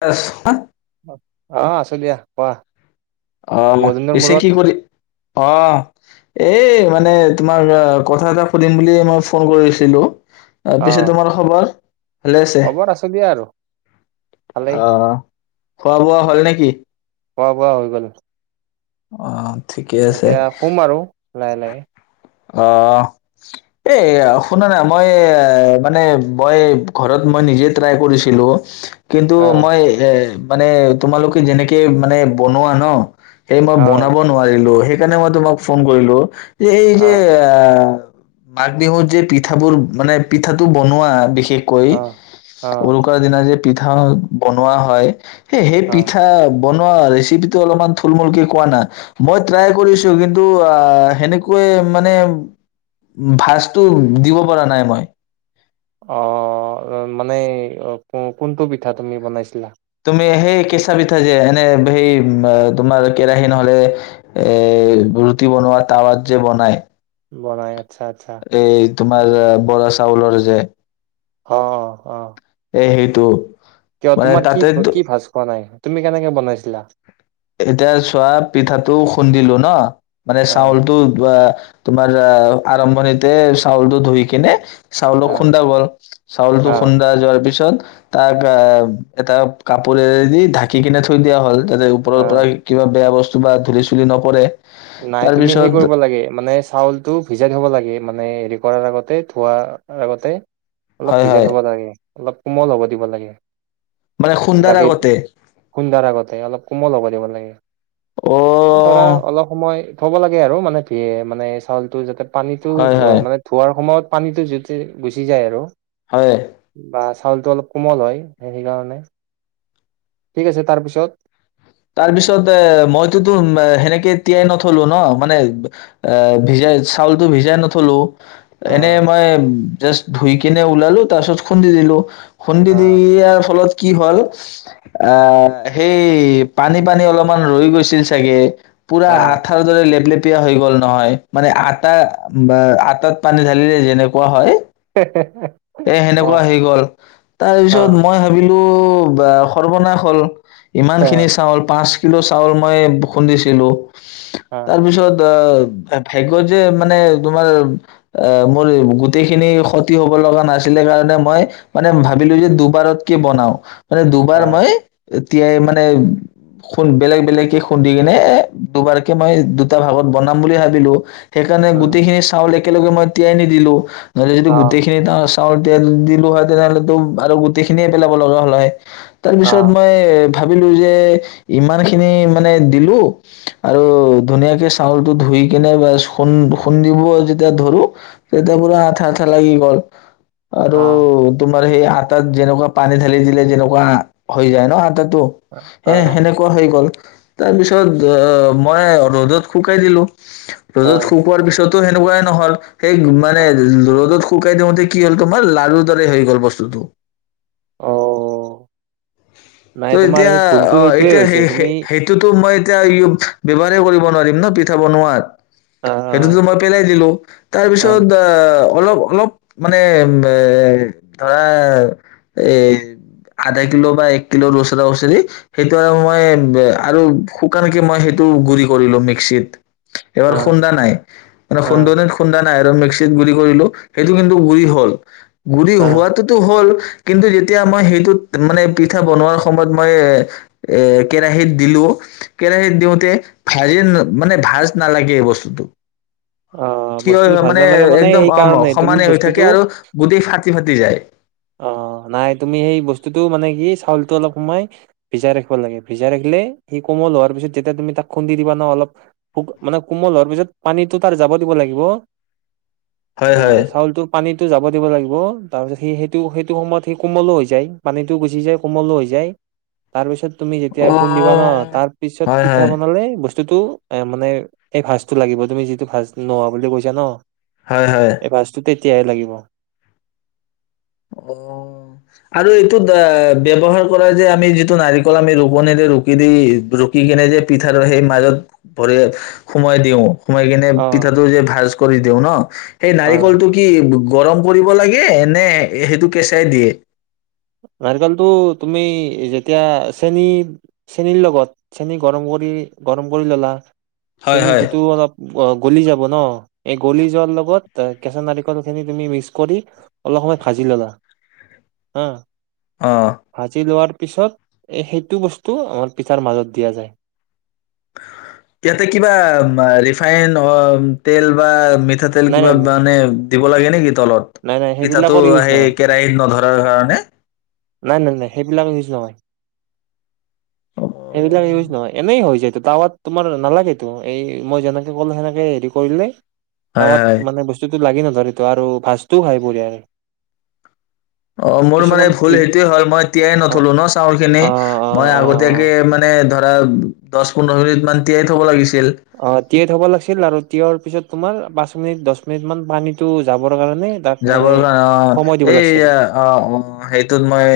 বছ হা। অ', আছোঁ দিয়া, কোৱা। অ', বহুত দিনৰ পিছে মূৰত কি কৰি, অ', এ মানে তোমাৰ অ, কথা এটা সুধিম বুলি মই ফোন কৰিছিলোঁ। অ, আহ পিছে তোমাৰ খবৰ? ভালেই আছে? খবৰ আছো দিয়া আৰু ভালেই অ'। খোৱা-বোৱা হ'ল নেকি? খোৱা বোৱা হৈ গ'ল। অ' এতিয়া শুম আৰু লাহে লাহে। অহ, এই শুনা না মই মানে মই ঘৰত মই নিজে ট্ৰাই কৰিছিলোঁ কিন্তু আহ মই এ মানে তোমালোকে যেনেকে মানে বনোৱা ন সেই মই আহ বনাব নোৱাৰিলোঁ সেই সেইকাৰণে মই তোমাক ফোন কৰিলোঁ। এই যে আহ আ মাঘ বিহুত যে পিঠাবোৰ মানে পিঠাটো বনোৱা বিশে শেষকৈ আহ আহ উৰুকাৰ দিনা যে পিঠা বনোৱা হয়। এই সেই আহ পিঠা বনোৱা ৰেচিপি টো অলপমান থুলমুলকৈ কোৱা না, মই ট্ৰাই কৰিছোঁ কিন্তু আহ্ হেনেকৈ মানে ভাজটো দিব পৰা নাই মই। অ মানে কোনটো পিঠা তুমি বনাইছিলা? তুমি সেই কেঁচা পিঠা যে এনে সেই তোমাৰ কেৰাহী নহলে এ ৰুটি বনোৱা টাৱাত যে বনাই বনাই আচ্ছা আচ্ছা এই তোমাৰ বৰাচ চাউলৰ যে অ-অ-অ এই সেইটো কিয় মানে তোমাৰ কি তাতে কি ভাজ খোৱা নাই? তুমি কেনেকে বনাইছিলা? এতিয়া চোৱা পিঠাটো খুন্দিলো ন মানে আহ চাউলটো বা তোমাৰ আৰম্ভণিতে চাউলটো ধুই কেনে চাউলো আহ খুন্দা গল চাউলটো আহ খুন্দা যোৱাৰ পিছত তাক আ এটা কাপোৰে এ দি ঢাকি কেনে থৈ দিয়া হল তাতে ওপৰৰ আহ পৰা কিবা বেয়া বস্তু কিবা ধূলি চুলি নপৰে নাই তুমি সেই তাৰপিছত কৰিব লাগে মানে চাউলতটো ভিজাই থব লাগে। মানে হেৰি কৰাৰ আগতে থোৱাৰ আগতে অলপ হয় ভিজাই হয় থব লাগে অলপ কোমল হব দিব লাগে। মানে খুন্দাৰ গাখীৰ আগতে খুন্দাৰ আগতে অলপ কোমল হব দিব লাগে। অ ধৰা অলপ হয় থব লাগে আৰু মানে- মানে চাউলটো যাতে পানীতটো হয় হয় অ মানে ধোৱাৰ সময়ত পানীটো যেতে গুচি যায় আৰু হয় বা চাউলটো অলপ কোমল হয় এই সেইকাৰণে ঠিক আছে তাৰপিছত? তাৰ পিছত এ মইতোতো সেনেকে তিয়াই নথলো ন মানে এ ভিজাই চাউলতটো ভিজাই নথলো। অ এনে মই জাষ ধুই কেনে ওলালো তাৰপাছত খুন্দি দিলোঁ। খুন্দি অ দিয়াৰ ফলত কি হল আহ সেই পানী পানী অলপমান ৰৈ গৈছিল চাগে পুৰা অ আঠাৰ দৰে লেপ লেপ হৈ গল নহয় মানে আটা- আটাত পানী ঢালিলে যেনেকুৱা হয়। [inaudible] এ অ সেনেকুৱা হৈ গল অ তাৰপিছত মই ভাবিলোঁ টো ব সৰ্বনাশ হল ইমান অ খিনি চাউল পাঁচ কিলো চাউল মই খুন্দিছিলোঁ। অ তাৰপিছত অ ভাগ্য যে মানে তোমাৰ অ মোৰ গোটেইখিনি ক্ষতি হব লগা নাছিলে কাৰণে মই মানে ভাবিলোঁ যে দুবাৰত কি বনাওঁ। মানে অ দুবাৰ মই তিয়াই মানে খু বেলেগ বেলেগকে খুন্দি কিনে এ দুবাৰকে মই দুটা ভাগত বনাম বুলি ভাবিলোঁ। সেইকাৰণে উম গোটেইখিনি চাউলে একেলগে মই তিয়াই নিদিলোঁ নহলে যিটো অ গোটেইখিনি এাস চাউল তেল দিলোঁ হয় তেনেহলেতো আৰু গোটেই খিনিয়ে পেলাব লগা হল হয়। তাৰ অ পিছত মই ভাবিলোঁ যে ইমান খিনি মানে দিলোঁ আৰু ধুনীয়াকে চাউলটো ধুই কেনে বা খুন্দ খুন্দিব যেতিয়া ধৰোঁ তেতিয়া পুৰা আঠা আঠা লাগি গল। আৰু অ তুম সেই আটাত যেনেকুৱা পানী ঢালি দিলে যেনেকুৱা হৈ যায় ন আতাত তটো অ এ সেনেকুৱা হৈ গল তাৰ পিছত অ মই ৰদত শুকাই দিলোঁ। অ ৰদত শুকোৱাৰ পিছত ও সেনেকুৱাই নহল সেই অ মানে ৰদত শুকাই দিয়োঁতে কি হল তোমাৰ লাৰুৰ দৰে হৈ গল বস্তুটো। অ ত নাই তোমাৰ এতিয়া, সেই ভুলটো অ' সেইটোয়ে এতিয়া হৈছে তুমি সে-সেই-সেইটোতো মই এয়া [unintelligible] ব্যৱহাৰে কৰিব নোৱাৰিম ন' পিঠা বনোৱাত। অ সেইটোতো মই পেলাই দিলো, তাৰপিছত অ', আ অলপ অলপ মানে মে ধৰা এ আধা কিলো বা এক কিলোৰ ওচৰা ওচৰি, সেইটো আৰু মই আৰু শুকানকে মই সেইটো গুৰি কৰি লউ মিক্সিত। এইবাৰ অ', খুন্দা নাই। এইবাৰ অ', সুন্দনীত খুন্দা ন নাই আৰু মিক্সিত গুড়ি কৰিলোঁ, সেইটো কিন্তু গুড়ি হ'ল। গুৰি অ', হোৱাতোতো হ'ল। কিন্তু যেতিয়া মই সেইটোত মানে পিঠা বনোৱাৰ সময়ত মই এ, এ, কেৰাহিত দিলো, কেৰাহিত দিওঁতে [unintelligible] মানে ভাজ নালাগে এই বস্তুটো। অ', থিয় হয় বস্তুটো ভাজি মানে, নালাগে একদম সেই অম অ, কাৰণেই তুমি সমানে হৈ থাকে বস্তুটো আৰু গোটেই ফাটি ফাটি যায়। অ, নাই তুমি সেই বস্তুটো মানে কি চাউলটো অলপ সময় ভিজাই ৰাখিব লাগে। ভিজাই ৰাখিলে সি কোমল হোৱাৰ পিছত যেতিয়া তুমি তাক খুন্দি দিবা ন' অলপ খুক মানে কোমল হোৱাৰ পিছত পানীটো তাৰ যাব দিব লাগিব। হয় হয়। অ', চাউলটো পানীতো যাব দিব লাগিব। তাৰপিছত সি হে টো সেইটো সময়ত সি কোমলো হৈ যায়, পানীটো গুচি যায় কোমলো হৈ যায়। তাৰ পিছত তুমি যেতিয়া অ খুন্দিবা ন' তাৰপিছত হয় পিঠা হয় বনালে বচ টো টো এ, মানে এই ভাজটো লাগিব, তুমি যিটো ভাজ নোহোৱা বুলি কৈছা ন'? হয় হয়। এই [unintelligible] লাগিব। অ, আৰু এইটোত এ ব্যৱহাৰ কৰে যে, আমি যিটো নাৰিকল আমি ৰুকনিৰে ৰুকি দি ৰুকি কিনে যে পিঠাৰ সেই মাজত ভৰাই সোমাই দিওঁ। সোমাই কেনে অ পিঠাটো যে ভাজ। কৰি দিওঁ ন? এই অ নাৰিকলটো কি [unintelligible] গৰম কৰিব লাগে, নে এ সেইটো কেঁচাই দিয়ে? নাৰিকলটো তুমি যেতিয়া চেনী চেনীৰ লগত, চেনী গৰম কৰি গৰম কৰি ল'লা হয় চেনী হয় যিটো অলপ অ গলি যাব। ন, এই গলি যোৱাৰ লগত কেঁচা নাৰিকলখিনি তুমি মিক্স কৰি অলপ সময় ভাজি ল'লা। অ' ভাজি লোৱাৰ পিছত সেইটো বস্তু আমাৰ পিঠাৰ মাজত দিয়া যায়। ইয়াতে কিবা মা ৰিফাইন অ তেল বা মিঠাতেল নাই কিবা নাই নাই বানে দিব লাগে নেকি? তলত। নাই নাই পিঠাটো সেইবিলাকৰ ইউজ সেই কেৰাহিত নধৰাৰ কাৰণে, নাই-নাই-নাই। সেইবিলাকে ইউজ নহয়। সেইবিলাক নহয় এনেই হৈ যায়ো তাৱাত তোমাৰ নালাগেতো এই মই যেনেকে কলো সেনেকে হেৰি কৰিলে হয় তাৱাত হয় মানে বস্তুতো লাগি ন [unintelligible] অ মোৰ মানে ভুল [unintelligible] স হ'ল মই এতিয়াই অ নথলো ন চাউল খিনি অ অ মই অ আগতীয়াকে মানে ধৰা দহ পোন্ধৰ মিনিট তিয়াই থব লাগিছিল [unintelligible] তিয়াৰ পিছত তোমাৰ পাঁচ মিনিট দহ মিনিট মান পানীটো যাব যাবলৈ অ', এই লাগিছিল অ', অ', সেইটোত মই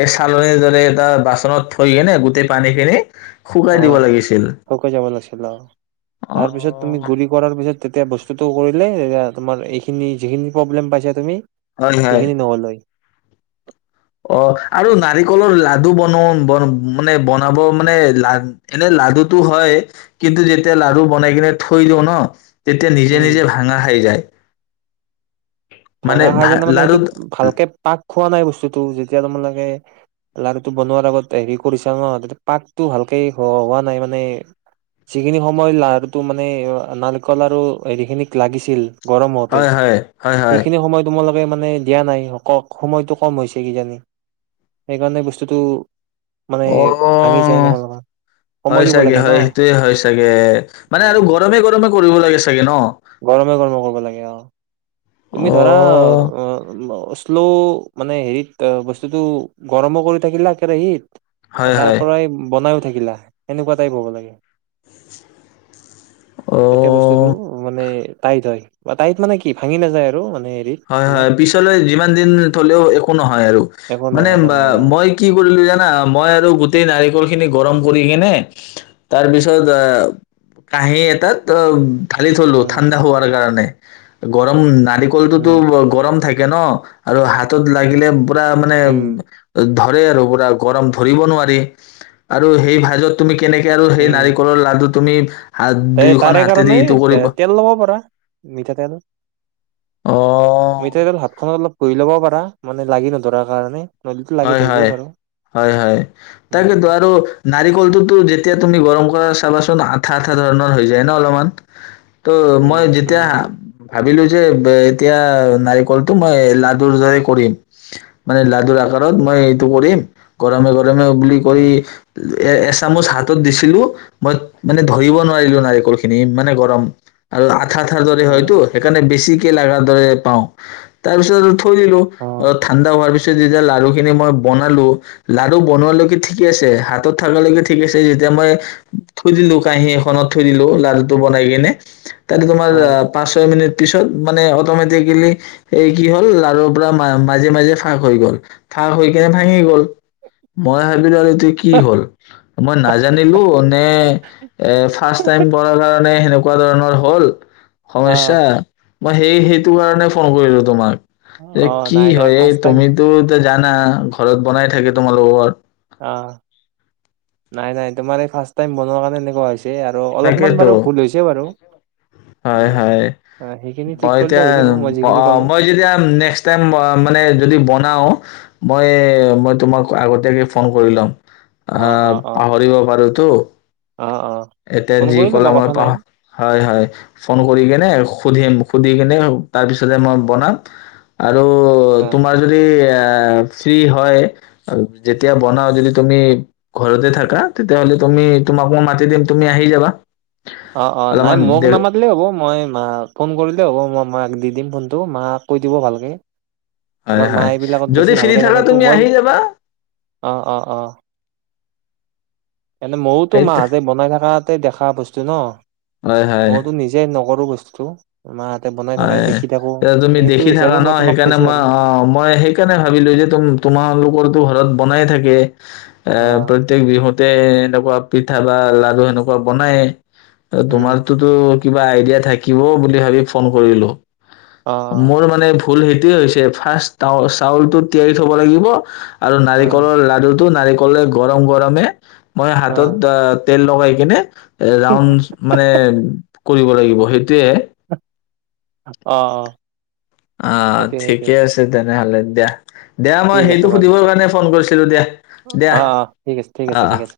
এই চালোৱে এটা বাচনত থৈ কিনে গোটেই পানী খিনি শুকাই দিব অ', লাগিছিল শুকাই যাব লাগিছিল অ'। অ তাৰ পিছত তুমি গুড়ি কৰাৰ পিছত তেতিয়া বস্তুটো কৰিলে এয়া তোমাৰ এইখিনি যিখিনি প্ৰব্লেম পাইছা তুমি হয় হয় এইখিনি নহলহৈ। অ', আৰু নাৰিকলৰ লাৰু বনও মানে বনাব মানে এনে লাডুটো হয় কিন্তু যেতিয়া লাৰু বনাই কিনে থৈ লো ন তেতিয়া নিজে উম নিজে ভাঙা খাই যায়। মানে ভাঙা খাই ভা যায় মানে সেইটো লাডুত ভালকে পাক খোৱা নাই বস্তুতটো যেতিয়া তোমাৰালোকে লাৰুটো বনোৱাৰ আগত হেৰি কৰিছা না তেতিয়া পাকটো ভালকে হোৱা নাই মানে যিখিনি সময় লাাৰুটো মানে নাৰিকল লাৰু হেৰিখিনিক লাগিছিল হয়, হয়, হয়। হয় সেইখিন সময় তোমালোক মানে দিয়া নাই সময়তটো কম হৈছে কিজানি। সেইকাৰণে বস্তুটো মানে ভাঙি যায় অ', তোমালোকৰ সময় হয় দিব চাগে লাগে ন হয় সেইটোয়ে হয় চাগে। অ মানে আৰু গৰমে গৰমে কৰিব লাগে চাগে ন গৰমে গৰমে কৰিব লাগে অ। তুমি অ ধৰা অ শ্লো মানে হেৰিত বস্তুতটো গৰমো কৰি থাকিলা কেৰাহীত হয় তাৰ হয় পৰাই বনাই দেখিলা, এনেকুৱা টাইপ হ'ব লাগে এতিয়া বস্তুটো অ টাইট হয়, বা টাইট মানে কি ভাঙি নাযায় আৰু হেৰিত হয়, তোমাৰ হয়, পিছলৈ যিমান দিন থলেও একো নহয়। আৰু একো মানে নহয় একো নহয় অ মই কি কৰিলো জানা মই আৰু গোটেই নাৰী নাৰীকল খিনি গৰম কৰি কিনে তাৰ পিছত আহ কাহি এটাত অ ঢালি থলো উম ঠাণ্ডা হোৱাৰ কাৰণে। গৰম [unintelligible] [unintelligible] উম গৰম [unintelligible] ে ন আৰু হাতত লাগিলে উম [inaudible] ধৰে আৰু পুৰা গৰম ধৰিব নোৱাৰি আৰু সেই ভাজত তুমি উম [unintelligible] তুমি হাত তে দুয়োখন তাৰে হাতেদি কাৰণে ইটো কৰিব তেল লব পাৰা মিঠাতেল অ [unintelligible] ঘহি লবও পাৰা মানে লাগি নধৰাৰ কাৰণে নহলেতো লাগি হয়- ধৰিবও হয়- পাৰো হয়- হয় তাকেতো উম আৰু নাৰিকলটোতো যেতিয়া তুমি গৰম চাবাচোন আঠা আঠা ধৰণৰ হৈ যায় ন অলপমান ত‌', উম মই উম যেতিয়া ভাবিলো যে, বে, এতিয়া নাৰিকলটো মই লাডুৰ দৰে কৰিম। মানে লাডু [unintelligible] [unintelligible] [unintelligible] উম এ এচামুচ হাতত দিছিলো মই মানে ধৰিব নোৱাৰিলো নাৰিকল খিনি ইমানে গৰম আৰু ঠাৰ ঠাৰ দৰে হয়তটো উম সেইকাৰণে বেছি [unintelligible] লাগাৰ দৰে পাওঁ। তাৰ পিছত আৰু থৈ দিলোঁ। অ অলপ ঠাণ্ডা হোৱাৰ পিছত যে যেতিয়া লাড়ু খিনি মই বনালো লাড়ু বনোৱালৈকে ঠিকে আছে হাতত থাকালৈকে ঠিক আছে যেতিয়া মই থৈ দিলো কাহী এখনত থৈ দিলো লাড়ুটো বনাই কিনে তাতে তোমাৰ অ পাঁচ ছয় মিনিট পিছত মানে অটমেটিকেলি এই কি হল লাৰুৰ পৰা মাজে মাজে ফাঁক হৈ গল থাক হৈ কেনে ভাঙি গল [unintelligible] জানিলো নে এ ফাৰ্ষ্ট টাইম পঢ়াৰ কাৰণে সেনেকুৱা ধৰণৰ হ'ল, অ সমস্যা মই সেই, সেইটো কাৰণে ফোন কৰিলোঁ, তোমাক। এ অ কি নাই নাই হয় এই ফাৰ্ষ্ট টাইম তুমিতো না, ঘৰত বনাই থাকে, তোমালোকৰ। অ নাই নাই তোমাৰ এই ফাৰ্ষ টাইম বনোৱা কাৰণে এনেকুৱা হৈছে আৰু অলপমান তাকেতো। বাৰু ভুল হৈছে বাৰু উম হয়-হয় আহ, সেইখিনি ঠিক মই কৰিলে এতিয়া হৈ যাব মই যিখিনি অ কলো মই যেতিয়া নেক্স টাইম মানে যদি বনাও মই-মই তোমাক আগতীয়াকে ফোন কৰি লম অ আহ অ অ পাহৰিব পাৰো তৌ অ', অ'। এতিয়া ফোন যি কৰি ল'বা কলা মই কথা পাহ, নাই হয় হয়। ফোন কৰি কেনে সুধিম। সুধি কিনে তাৰ পিছতে মই বনাম আৰু অ তোমাৰ যদি অ্ এ ফ্ৰী হয়। অ, যেতিয়া বনাও, যদি তুমি ঘৰতে থাকা, তেতিয়াহ'লে তুমি, তোমাক মই মাতি দিম। তুমি আহি যাবা। অ' অ' নাই অলপমান মোক দে নামাতিলেই হ'ব। মই মা ফোন কৰিলেই হ'ব। মই মাক দি দিম, ফোনটো। মাক কৈ দিব ভালকে। হয় আমাৰ মা হয় এইবিলাকত বেছি যদি ফ্ৰী ভালকে থাকা জানেতো তুমি মই আহি যাবা অ অ অ এনে মওতো, সেই মা হতে যে বনাই থকাতে দেখা বছ হয় [unintelligible] ম হয় তো নিজে ন। সৰু বস্তু। হয় এ, এতিয়া তুমি সেইটো দেখি থাকা হিচাপে ন, মই তোমাক সেইকাৰণে কৈছো মই, আৰু অ', অ', মই সেইকাৰণে ভাবিলো যে, তুম তোমালোকৰতো ঘৰত বনাই থাক [inaudible] এ, অ প্ৰত্যেক বিহুতে এনেকুৱা পি ঠা বা লাৰু, সেনেকুৱা বনাইয়ে। হ, উম তোমাৰটোতো কিবা আইডিয়া থাকিবও বুলি ভাবি ফণ কৰিলোঁ অ মোৰ মানে ভুল সেইটোৱে হৈছে। ফাৰ্ষ্ট, টা, চাউলটো তিয়াই থ'ব লাগিব। আৰু অ অ নাৰিকলৰ লাৰুটো, নাৰি ক'লে গৰম গৰমে মই হাতত তেল লগাই কেনে এ, ৰাওণ্ডছ মানে কৰিব লাগিব, সেইটোয়ে। অ অ অ', সেইটোৱে সেইটোৱে ঠিকে আছে তেনেহ'লে। দিয়া দিয়া মই ঠিক আছে সেইটো বাৰু সুধিবৰ কাৰণে ফোন কৰিছিলোঁ। [unintelligible] অ', অ', ঠিক আছে। ঠিক আছে। ঠিক আছে।